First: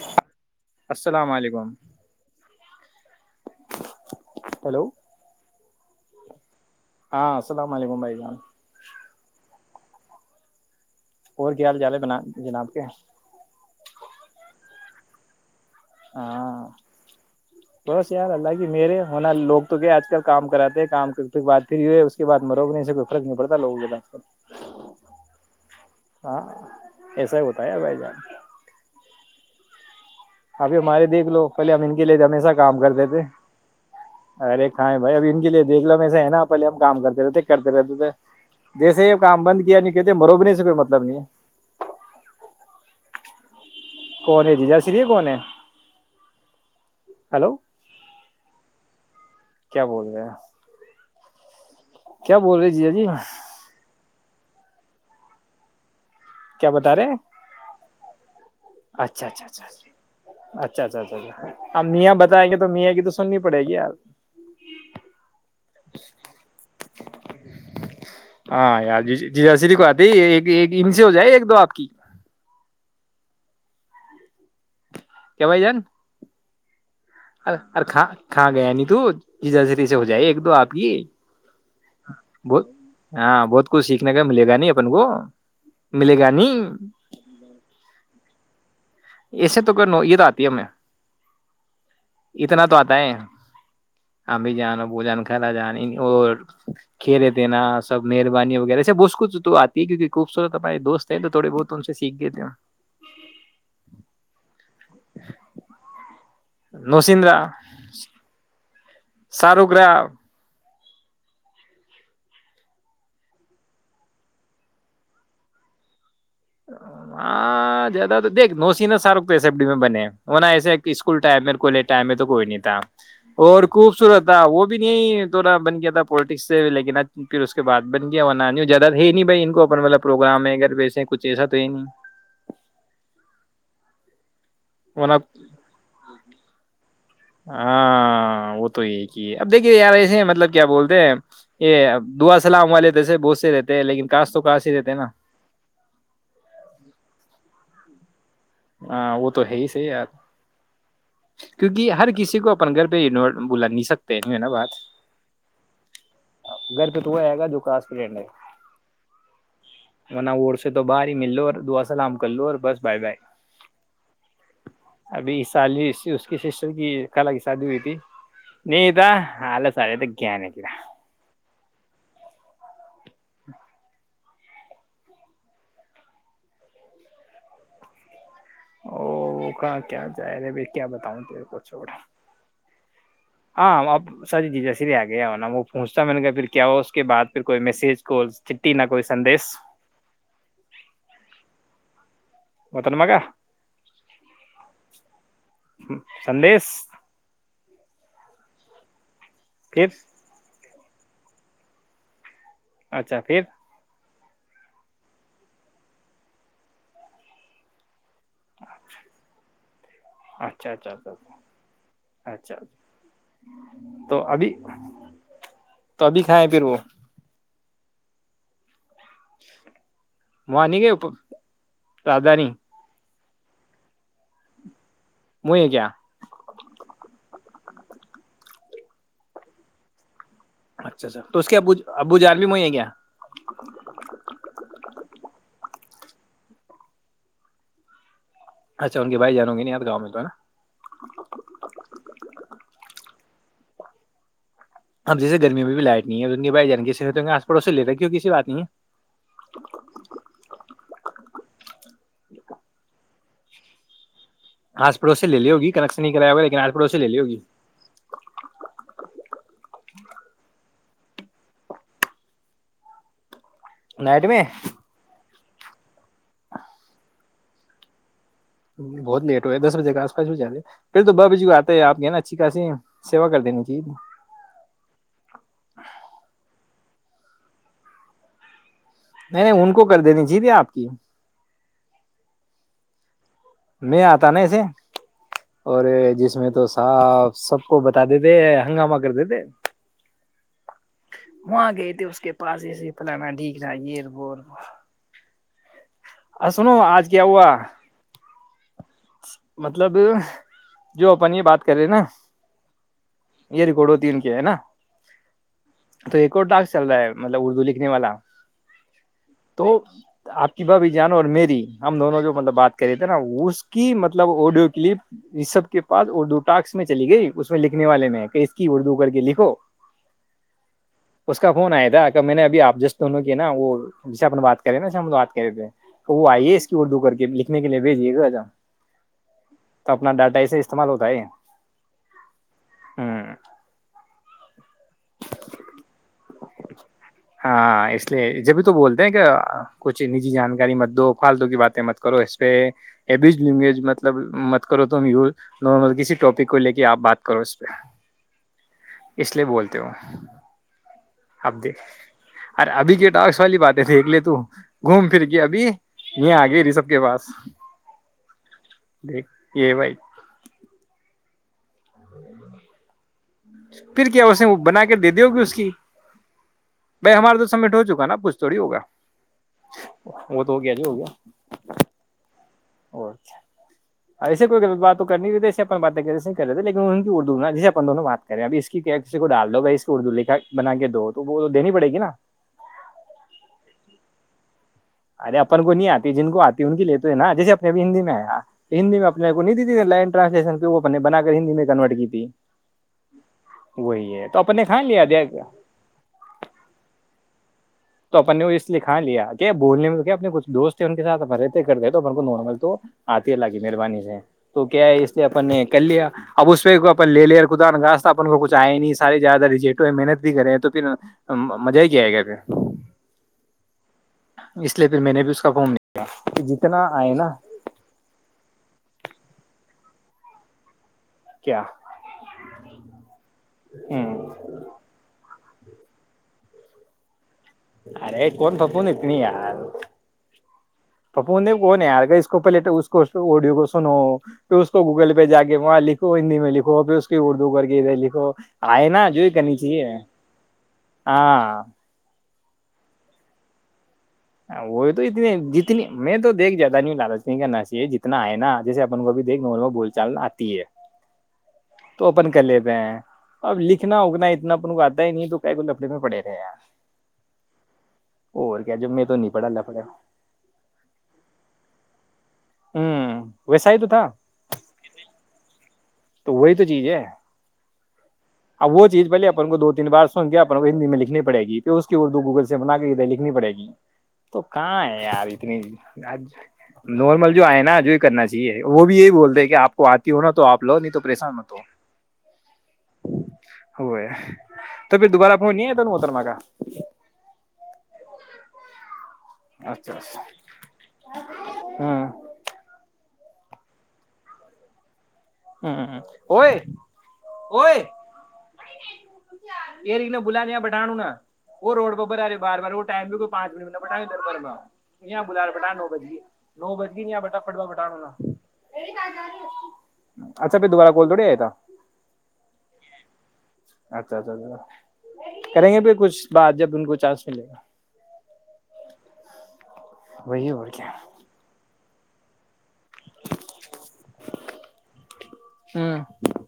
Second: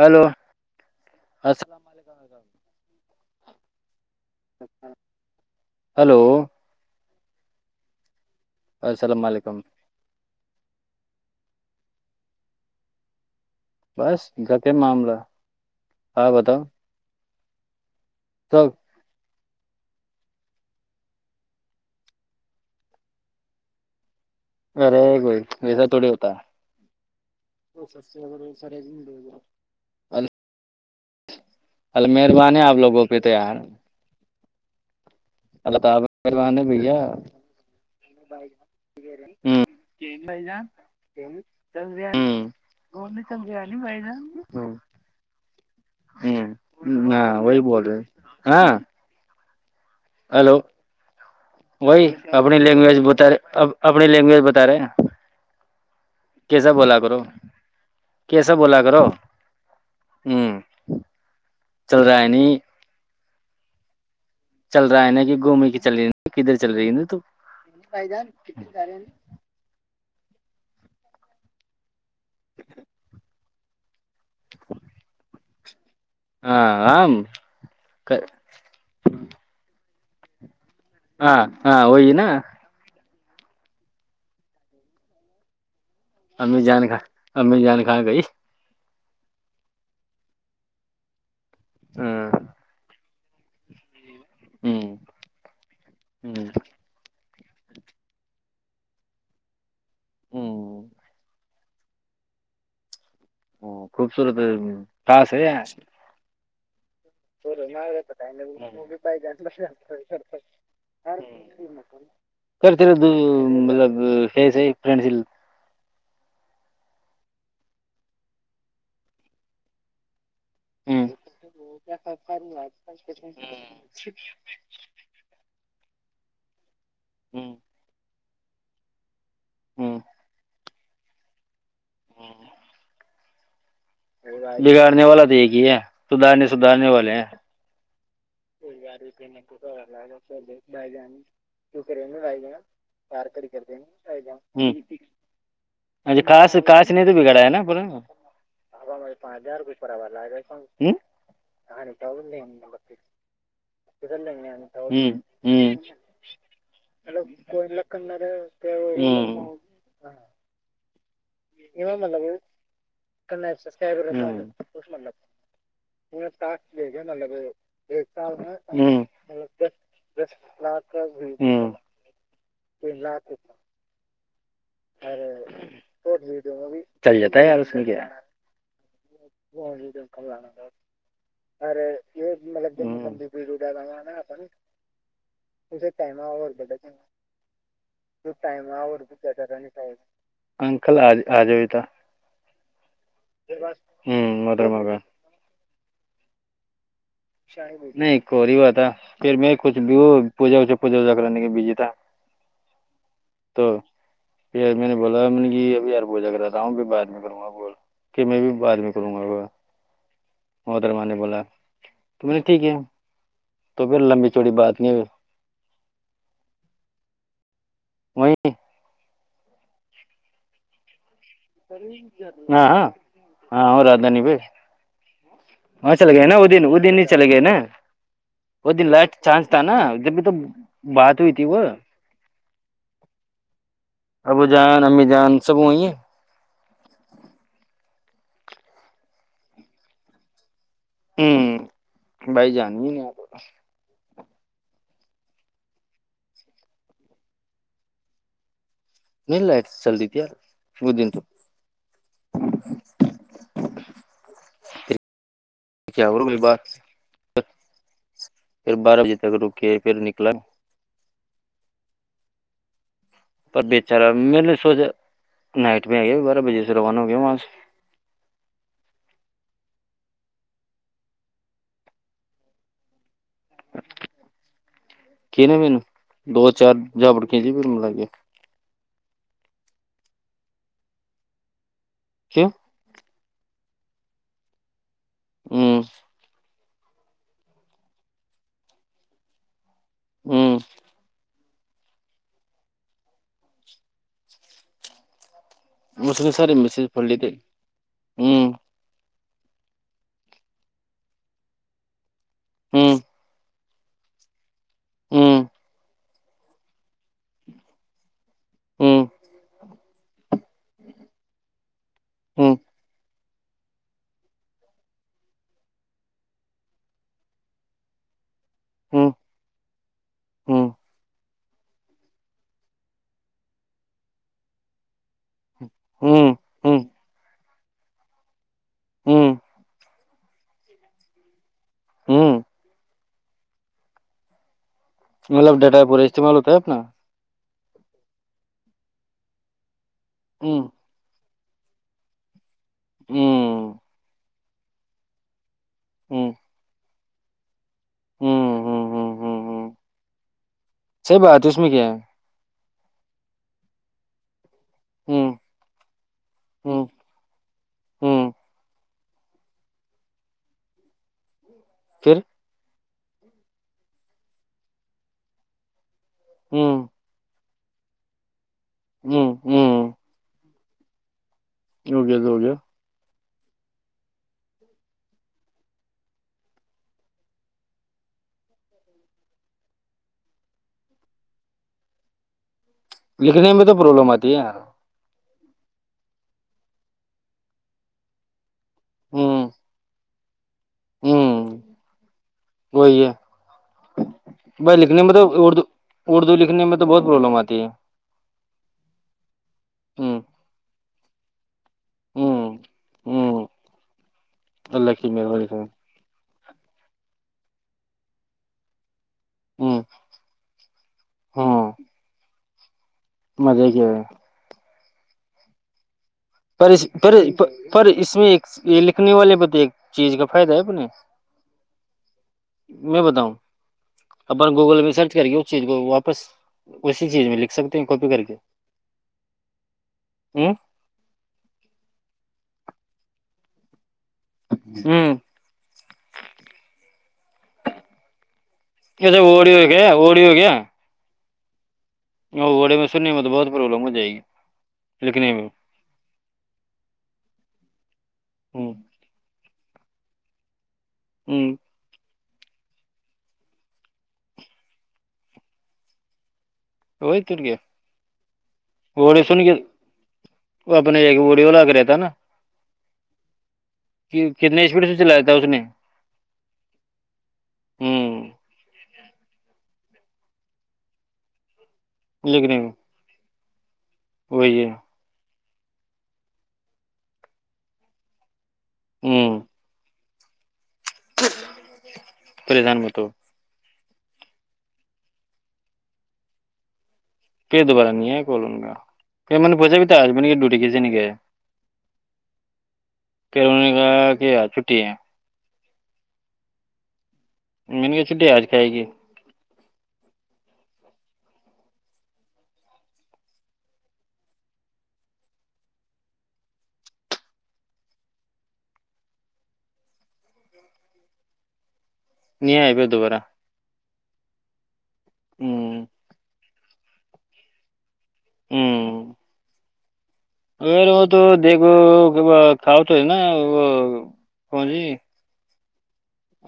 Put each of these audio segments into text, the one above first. Hello السلام علیکم السلام علیکم ہیلو ہلو ہاں السلام علیکم بھائی جان السلام علیکم اور کیا حال چال ہے بنا جناب کے بس گک معاملہ ہاں بتاؤ بس یار گال ہے تو کہ میرے ہونا لگ تو کیا آج کل کام کراتے ہیں کام کے بع پھر یہ ہے اس کے بع مرو نہیں سے کوئی فرق نہیں پڑتاوگوں کے پاس ارے کوئی ویسا تھوڑی ہوتا ہے ایسا ہی ہوتا ہے بھائی جان ابھی ہمارے دیکھ لو پہلے ہم ان کے اللہ لیے تھ ہمیشا مہربان ہے آپ کام لوگوں کرتے پہ تھے تو یار ارے کائیں بھائی اب ان کے لیے اللہ دیکھ لو تعالی میں ایسے ہے نا مہربان پہل ہم بھیا کام کرتے رہتے کرتے رہتے تھے جیسے ہی کام بند کیا نہیں کہتے مروبنی سے کوئی مطلب نہیں سنگ کون ہے جی جا سری کون ہے ہ ہ ہلو وہی بول ہاں کیا بول رہے ہیں کیا السلام بول رہے علیکم جی محترم بھائی وہی اپنی لینگویج جی بت رہے اب اپنی لینگویج بتا رہے ہیں کیا کیسا بتا بولا رہے کرو کیسا بولا کرو اچھا اچھا اچھ ہوں اچھا اچھا اچھ ا اب چل میاں رہا ہے بتائیں نہیں گے تو میاں کی سننی پڑے گی یار چل رہا ہے نا کہ گھومنے کی چل رہی کدھر چل رہی ہے نا تو جان کنے رہے نہیں ہو جائے ایک دو آپ کی ک بائی جان ہاں ہم ار ا کا کھا گیا نہیں تو جی جاز سے ہو جائے ایک دو آپ کی ہاں ہاں وہئی ن بہت ہاں بہت کچھ سیکھنے کا ملے گا ن اپن کو ملے گا امی جان نہیں خ امی جان خااں گئی ایسے تو نوعیت آتی ہے ہمیں ہاں اتنا تو آتا ہے ابھی جانا ہ بو جان خرا جان نہیں اور ہ کھی رہے دین سب مہربانی وغیرہ سب اس کچھ تو آ کیونکہ خبصورت ہماری ہ دوست ہیں تو تھڑی بہت تم سے سیکھ گئے تھے ا خوبصورت خس ہے نوسندرا س رہو میںا ب جان کرتا کرتیر دو مطلب فس فس ہاں زیادہ تو دیکھ نو س ن سارو تو ہے سبی میں بنے وہنا ایسے کہ اسکول ٹائم میں کالج ٹائم میں تو کوئی نہیں تھا اور خوبصورت تھا وہ بھی نہیں تھڑا بن گیا تھا پالٹکس سے لیکن آ پھر اس کے بعد بن گیانا زیادہ یہ نہیں ان کو اپن والا پروگرام اگر وس جی سب د نہیں بگاڑنے ورنہ والا تو ایک ہی ہے سدارنے سدھارنے والے ہیں ہاں ہوں ج مطلب کیا بولتے ہیں یہ کر دعا سلام والے جیسے بہت سے د رہتے ہیں لیکن کاش تو کاش ہی رہتے ہیں نا ج کاش کاش نے تو بگڑایا نا پر ہاں وہ تو ہے ہی صحی یار ہ کیونکہ ہر کسی کو اپن گھر پہ انٹ ط گھر پہ تو وہ آئے گا جو کوئی کلاس لکھن فرینڈ ہے ورنہ ووڑ سے تو باہر ہی مل دعا سلام کر لو اور بس بائے بائے مطلب ابھی اس سال اس کی سسٹر کی خالہ کی مطل شادی ہوئی تھی ایک سال نہیں تھا حالت آ رہے تھے مس گیا نہیں گرا پلہ پ ارے چل جاتا ہے یار اس میں کیا او کیا ج رہے ب کیا بتاؤں تیرے کو چھوڑا ہاں اب سر جی جیس لیے آ گیا ہوناا وہ پونچتا م نے گ پھر کیا ہو اس کے بع پھر کوئی میسج کوال چٹٹی نہ کوئی سندیش اکل آجتا محترمہ کا ہ مت گا ہ سندیش نہیں کوریی ب تھا پھر میں کچ پھر پجا پجا چکر بجی تھا اچھا پھر پیار میں نے بولا م میں نے کہ ابھی ار بوجا کرا رہا ہوں بع میں کروں گا بول کہ میں بھی بعد میں کروں گا گا اچھا اچھا محترمہ اچھا نے بولا تو اچا میں نے اچھا ٹھیک ہے پھر تو لمبی ابھی چوڑی بات نہیں تو ابھی کھائےیں پھر وہ [inaudible] وہئی وہانی گئے اوپ [inaudible] ہاں ہاں ہاں اورورد نہیں بھی وہی ہے کیا وہاں چلے گئے نا وہ دن وہ دن ہی چلے گئے نا وہ دن لائ چانس تھا نا اھر بھی تو اچھا بات اچھا ہوئی تو تھی اس کے وہ ابو ابو جان بھی وہی ہے کیا ابو جان امی جان سب وہئ ہے اچھا ان کے بھائی جانووں گے ن یاد گاؤں میں تو ہے نا ہ بائی جانی ن آپ اب جیس گرمی میں بھی لائٹ ہے انن بھائی جانےی سے ہو تو آس پڑوسی لے رہ ہے کیوں کسی بات نہیں ہے نل آت چلدتیا مودنٹو جک [inaudible] آس پھر پڑوسی سے لے لی ہوگی کنیکشن کیا نہیں ہو کرا گئی ہوگا لیکن بات آس پڑوسی لے لی ہوگی پھر بارہ بجے تک رکے پھر نکلا پر بےچارا نائٹ میر میں نے سوچا نائٹ میں آئی بارہ بجے سے روانہ ہو گیا وہاں سے بہت لیٹ ہوئے ہے دس بجے کے آس پس بھی جا رہے پھر تو بجے کو آتے ہیں آ گئے نا اچھی خاسی کی ن مین دو چار [inaudible] ج بڑکیا جی پھر م لگ گے نہیں نہیں ان کو کر دینی جیت ہے آپ کی کی میں آتا نا ایسے ہ اور یہ جس میں تو پ سب کو بتا دیتے ہنگامہ کر دیتے ہوں وہاں گئے تھے اس کے پاس ایسے پلانا ڈیک رہا یہ ب مس سر مسز پل ت ہوں مطلب جو اپن یہ بات کر رہے ہیں نا ہوں یہ ریکڑ ہوتی کہ ہےا ہاں تو ایک اور داغ چل رہا ہے مطلب اردو لکھنے والا ہوں وہ آپ کی بھ بھی جانو اور میری ہم دونوں جو ہ مطلب بات کر رہے تھے نا وہ [inaudible] کہ مطلب آڈیو کلپ یہ سب کے پس اردو ٹاس میں چلی گئی اس میں لکھنے والے میں ہے کہ کی اردو ہ کر کے لکھو ہوں اس کا فون آیا تھا کہ میں نےبھی آپ جسٹ دونوں کیے نا وہ جسے اپنے بات کریں ناات تو وہ ہوں آئیے اس کی ہوں اردو کر کے ل [inaudible] ہوں تو اپنا ڈاٹا اسے استعمال ہوتا ہے ہوں ہوں مطلب ڈیٹا پورا استعمال ہوتا ہے آ اپ ن ہاں اس لیے جبھی تو بولتے ہیں کہ کچھ نیجی ہوں جانکاری م دو فالتو کی باتیں مت کرو پی اب اس ہوں مطلب مت کرو تو ہم ی نارمل کسی ہوں ٹاپک کو لے کے آپ بات ہوں ہوں [inaudible] ہوں اس ہوں لیے ہوں بولتے ہو صحیح بات ہے اس اب میں دیکھ کیا ہے ارے ابھی کے ااکس والی باتیں تھھی الے تو گھوم پھر ہوں کے ابھی یہ آ گئی ری ہوں سب کے پاس ہوں دیک یہ بھائی پھر پھر کیا اسے وہ بنا کے دے دی ہوگی اس کی ہوں بائی ہمارے تو سٹ ہوکا پچھ تھوڑی ہوگا ہوں وہ دو ہو گیا جی ہو گیا ہوگےد ہوگیا اور ایسے کوئی بات تو کرنیے اپن باتیں کر کر رہتےے لیکن ان کی اردو نا جیے اپن دونوں میںات کہے ابھی اس کی کسی کو ڈال دو بھائی اس اردو لکھا بنا کے دو تو وہ تو دینی پڑے گی نا لکھنے میں تو پرابلم آتی ہے یار۔ ارے اپن کو نہیں آتی جن کو آتی ان کی لیتے ہے نا جیسے اپنے بھی ہندی میں آ ہندی میں اپنے آ کو ہوں نہیں تی لائن [unintelligible] بنا ہوں کر ہندی میں کنورٹ کی تھی وہی ہے وہی ہے تو اپن نے بھائی کھا لکھنے لیا میں تو دیا اردو اردو لکھنے میں تو بہت پرابلم آتی ہے تو اپنے وہ اس لیے کھا لیا کیا بولنے میں تو کیا ہوں اپنے کچھ دوست ہیں ان کے [unintelligible] کرتے تو کو نارمل ہوں تو آتی ہے ال ہوں لگی مہربانی سے تو کیا اللہ ہے کی اس لیے اپن مہربانی سے نے کر لیا اب اس پہ اپ لے لیا خدانخواستہ اب ان کو کچھ ایا ہی نہیں سارے زیادہ ہوں رجیٹو ہے محنت بھی کرے ہیں تو پھر ہاں مزہ ہی کیا آئے گا پھر مزے کیا اس لیے پھر میں نے بھی اس کا نہیں پر جتنا پر آئے نا پر اس میں ایک یہ لکھنے والے بت چیز کا فائدہ ہے اپنے کیا میں بتاؤں اپن گوگل میں سرچ کریے چیز کو واپس اسی چیز میں سکتے ہیں کاپی کر ارے کے کون پپو نے اتنی یار ہ پپو نے وہ نہیں ہار گ اس کو پہلے تو اس کو اڈیو کو سنو پھر اس کو ہ گوگل پہ جا کے وہاں لکھو ہندی میں لکھو پھر اس کو ھر اردو کے ہےے لکھو آئے نا جو ہی کرنی چاہیے [unintelligible] ہاں وڑے میں سننے میں بہت پرابلم ہو جائے گی وہ تو اتنی لکھنے میں جتنی میں تویکھ جیادہ نہیں لالچ کا نسی جتنا ہے نا ہ جیسے اپن کوب بھی دیکھ نول بول چلنا آتی ہے ہممم تو اپن کر لیتے ہیں اب لکھنا اگنا اتنا اپن کو آتا ہی نہیں تو کیا کو لفڑے میں پڑے رہے ہیں اور کیا جب میں تو [unintelligible] سن نہیں پڑھا کے لفڑے وہ اپنے ایک ووڈیو ل کر رہتا ہوں ویسا ہی تو تھا [unintelligible] کتنی اسپیڈ سے چلایا تھا اس نے وہی تو چیز ہے ہ ا وہ چیز پہے اپن کو دو تین بار سن گے اپن کو ہندی میں لکھنی پڑ گی اس کی اردو گوکہی سے لکھنے میں بنا کے ادے لکھنی پڑ گی تو کاں ہے آاری اتنی آج نارمل جو آئے نا جو کرنا چاہیے جی وہ بھی یہی ہ بول رہے کہ آپ کو آ ہوا تو آ لو نہیں تو پریشان تو پریشان مت ہو ہو ہے تو پھر دوبارہ پ نہیں آ تھا محترما کا پہ دو بال نہیں کوں گا ک م بس بھی ت اچھا آجب اچھا ن دری گ سے نکے ہاں پھر اننے کا کیا چھٹی ہے ہ وہ م نے گیا چھٹی آج کھائے گی یہ ری بلااں بٹھان نا وہ روڈ بر رہے بار بار وہ ٹائم بھی کو پانچ منٹ بٹر بھر یہ بلا بٹا نو بج گی نو بج گی بٹٹ با بٹا نا اچھا پھر دوبارہ کال تھوڑی آئے تھا نہیں آ پ دوبارہ اچھا اچھا اچھا کریں گے ہوں پھر کچھ بات جب ان کچھ چانس ملے گا ہوں وہی اور اگر کیا وہ تو دیکھ کھ تو ہے نا وہ جی ہاں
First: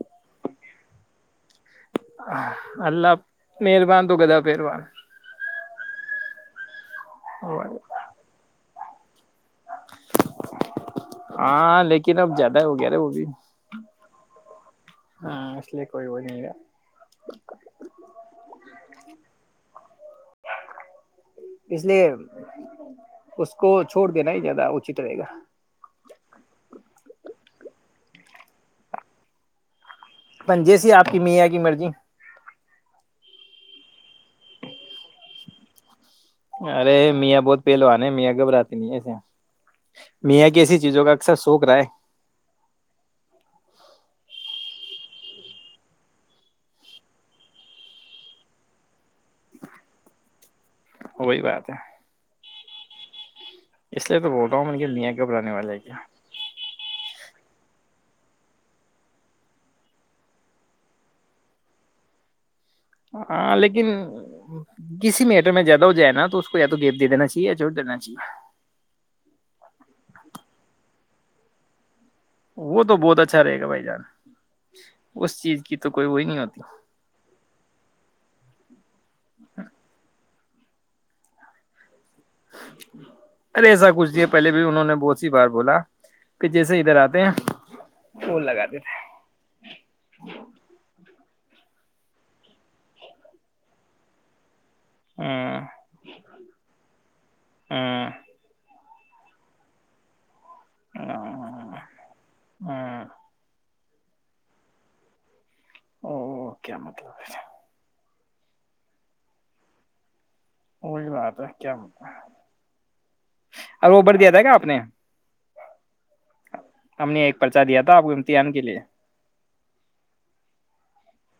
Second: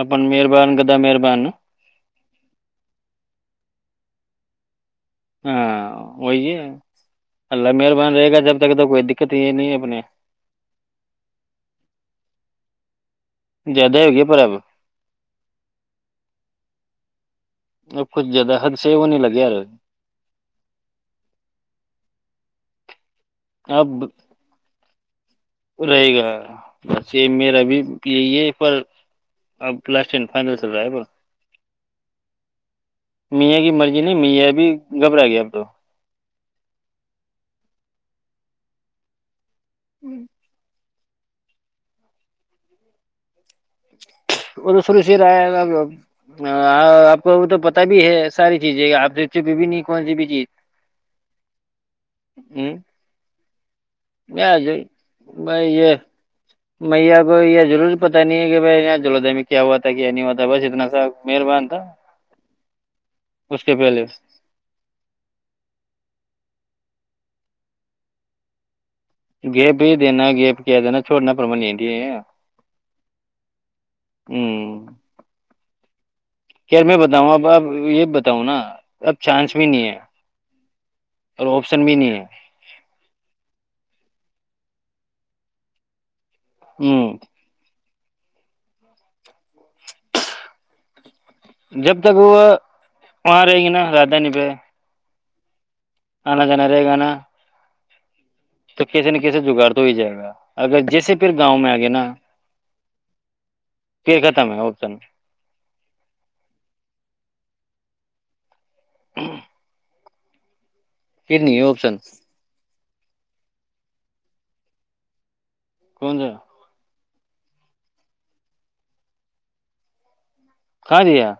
اپن مہربان گدا مہربان اللہ مہربان تو گدا پہربان ہاں وہی ج اللہ مہربان رہے گا جب جگ تو کوئی د ہاں لیکن اب زیادہ نہیں ہو گ رے وہ بھی زیادہ ہی ہوگیا پرب ہاں اس لیے کوئی وہ نہیں رہا ا کچھ زیادہ حد سے وہ نہیں لگے یار اس لیے اس کو اب چھوڑ دینا ہی زیادہ رہے گا رہے گا بس یہ میرا بھی یہی ہے پر اب لاسٹ اینڈ فائنل پن چل رہا جیسی ہے آپ کی میاں کی مرضی میاں کی مرضی نہیں میاں ابھی گھبرا گیا اب تو ارے میاں بہت پہلوان ہے میاں گھبراتی نہیں ایسے میاں کسی چیزوں کا اثر سوک رہا ہے سرایا آپ کو تو پتا بھی ہے ساری چیزیں آپ چ بھی نہیں کون سی بھی چیز وہی بات ہے ہ اس لیے تو بول رہا ہوں م کے لیا کب لاننے بھائی والے ہے یہ کیا میا کو یہ ضرور پتا نہیں ہے کہ بھائی یہاں جلدھائی میں کیا ہوا تھا کیا نہیں ہوا تھا بس اتنا سا مہربان تھا ہاں اس کے لیکن پہلے کسی میٹر میں زیادہ ہو جائے نا تو اس کو زیادہ تو گیپ دے دینا چاہیے یا چھوڑ دینا چاہیے گیپ ہی دینا گیپ کیا دینا چھڑنا پرمل وہ تو بہت اچھا رہے گا بھائی جان اس چیز کی تو کوئی وہی نہیں ہوتی یار میں بتاؤں اب اب یہ بھی بتاؤں نا اب چانس بھی نہیں ہے اور آپشن بھی نہیں ہے [inaudible] ارے ایسا کچھ ج پہلے بھی انہوں نے بہت ہیی بار بولا پھر جیسے ادھر ہ آتے ہیں پول لگات دی تھے جب تک وہ وہاں رہیں گی نا راجدھانی پہ ہ آنا ج نرے گانا تو کسسی نہ کیسے جگاڑ تو ہو ہی جائے گا اگر جیسے ہ پھر گاؤں میں آ گیا نا ہ ہ پ ختم ہے اپ س ن او کیا مطلب ہےا ہاں وہی بات ہے کیا [inaudible] ا اوبر دیا تھا کیا آپ نے کون سا ہم نے ایک پرچہ دیا تھا آپ کو امتحان کے لیے کہاں رہ ہے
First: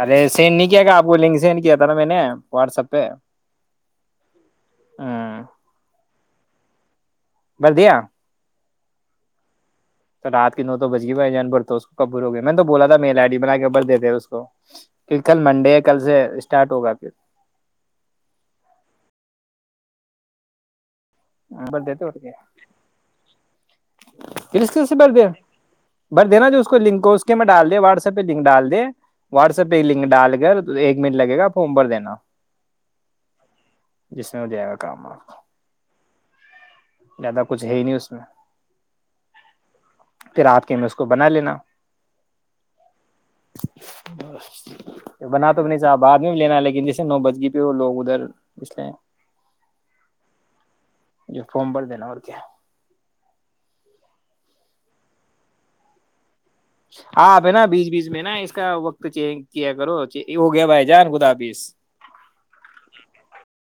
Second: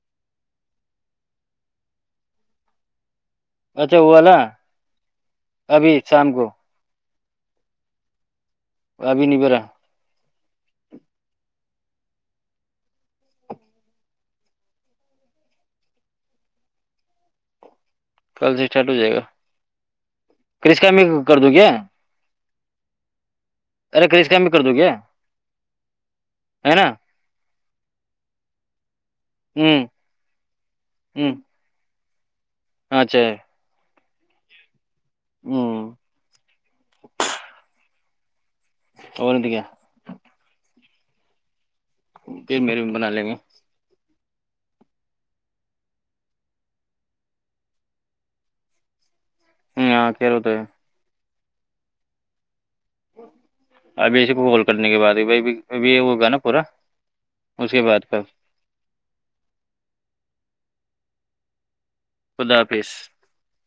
ارے سینڈ نہیں کیا گ آپ کو لنک سینڈ کیا تھا نا میں نے واٹسپ پہ اچھا ہو والالا ہ ابھی شام کو بردیا ابھی نہیں پیرا تو رات کی نو تو بج گی بائی جان بھرتا اس کو کبرو گئے میں نے تو بولا تھا میا آڈی بنا کےبر دے د اس کو کیکہ کل منڈے کل سے اسٹارٹ ہوگا پھر کل سے اسٹارٹ ہو جائے گا کر سم کر دوں کیا پھر بھر دیتے اور کیا۔ ارے کرسکا میں کر دو کیا سے بھر د بھر دینا [inaudible] جو اس ہے کو نا لک کو اس کے میں ڈال دیا واٹسپ پہ لنک ڈال دے واٹسپ پہ ہوں لنک ڈال کر ایک منٹ لگے گام بھر دینا ااںھا جس میں ہو جائے گ کام آخ زیادہ کچھ ہے ہی نہیں اس میں اورن ٹ کیا پھر آپ کے میں اس کو بنا لینا پل میرری بھی بنا لیں گے ب بنا تو بھی نہیں چاہا بعد میں بھی لینا لیکن جیسے نو بج گی پہ ہو لوگ ادھر پچلے ہ کہ رہ ہو تو ہے یہ فارم بڑ د نا اور کیا ابھی سے کو بول کرنے کے بع ب ابھی یہ ہوگا نا پورا آپ ہے نا اس کے بیچ بیچ بعد میں نا اس کا وقت چینج کیا کرو ہو گے بھائی جان گداپس خدا حافظ